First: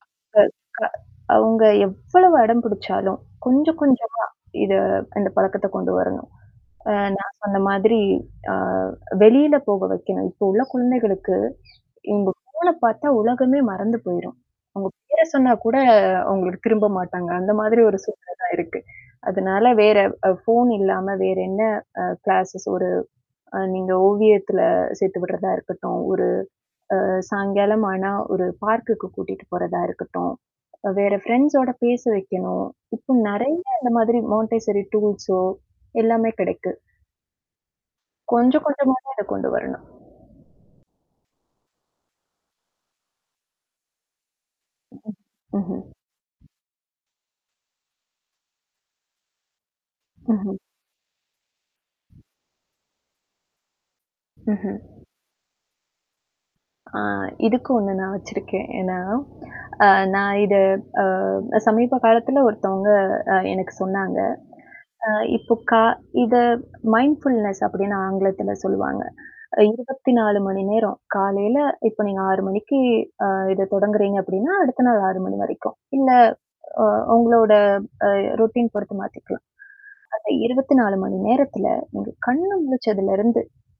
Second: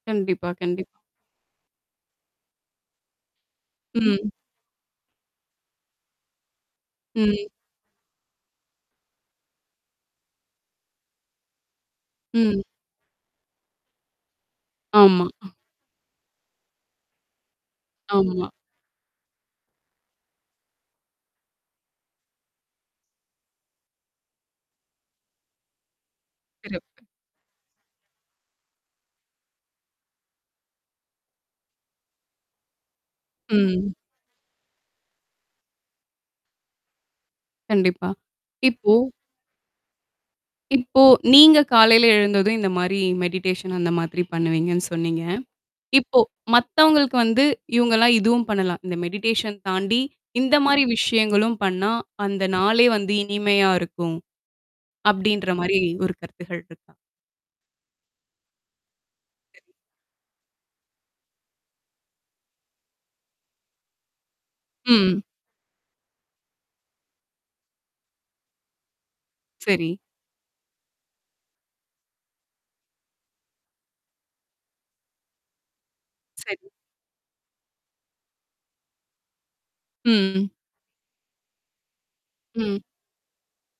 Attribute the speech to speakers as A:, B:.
A: கண்டிப்பா, கண்டிப்பா.
B: அ அ அவங்க எவ்வளவு அடம் பிடிச்சாலும், கொஞ்சம் கொஞ்சமா
A: ம்.
B: இத அந்த பழக்கத்த கொண்டு வரணும். அ நான்
A: ம்.
B: சொன்ன மாதிரி அ வெளியில போக வைக்கணும். இப்போ உள்ள குழந்தைகளுக்கு, இவங்க
A: ம்.
B: ஃபோன பாத்தா உலகமே மறந்து போயிரும். அவங்க பேர
A: ஆமா.
B: சொன்னா கூட அவங்களுக்கு திரும்ப மாட்டாங்க, அந்த மாரி ஒரு சூழ்நிலை
A: ஆமா.
B: தான் இருக்கு. அதனால வேற அ ஃபோன் இல்லாம வேற என்ன அ கிளாஸஸ் ஒரு அ நீங்க ஓவியத்துல சேர்த்து விடுறதா இருக்கட்டும். ஒரு
A: சிறப்பு!
B: அ சாயங்காலமான ஆனா ஒரு பார்க்குக்கு கூட்டிட்டு போறதா இருக்கட்டும், வேற ஃப்ரெண்ட்ஸோட பேச வைக்கணும், இப்ப நறைய இந்த
A: ம்.
B: மாதிரி மான்டைசரி டூல்ஸோ, எல்லாமே கிடைக்கு.
A: கண்டிப்பா,
B: கொஞ்சம்
A: இப்போ
B: கொஞ்சமா தான் அத கொண்டு வரணும்.
A: இப்போ நீங்க காலையில எழுந்ததும் இந்த மாரி மெடிடேஷன் அந்த மாதிரி பண்ணுவீங்கன்னு சொன்னீங்க.
B: ம்ஹ்ம்.
A: இப்போ மத்தவங்களுக்கு வந்து இவங்கலாம் இதுவும் பண்ணலாம், இந்த மெடிடேஷன் தாண்டி இந்த
B: ம்ஹ்ம்.
A: மாரி விஷயங்களும் பண்ணா, அந்த நாளே வந்து இனிமையா இருக்கும்.
B: ம்ஹ்ம்.
A: அப்டின்ற மாரி ஒரு கருத்துக்கள் இருக்கா?
B: ஆ இதுக்கு ஒண்ணு நான் வச்சிருக்கேன். ஏன்னா,
A: சரி.
B: அ நான் இத அ சமீப காலத்துில ஒருத்தவங்க அ எனக்கு சொன்னாங்க. அ
A: ம்.
B: இப்போ கா இத மைண்ட் ஃபுல்னஸ் அப்டின்னு ஆங்கிலத்தில சொல்வாங்க.
A: சரி.
B: 24 மணி நேரம். காலையில இப்ப நீங்க 6 மணிக்கு அ இத தொடங்குறீங்க அப்டின்னா, அடுத்த நாள் 6 மணி வரைக்கும். இல்ல
A: சரி.
B: அ உங்களோட அ ரோட்டீன் பொருத்து மாத்திக்கலாம். அந்த
A: ம்.
B: 24 மணி நேரத்தில உங்க கண்ணு
A: ம்.
B: முழிச்சதுலருந்து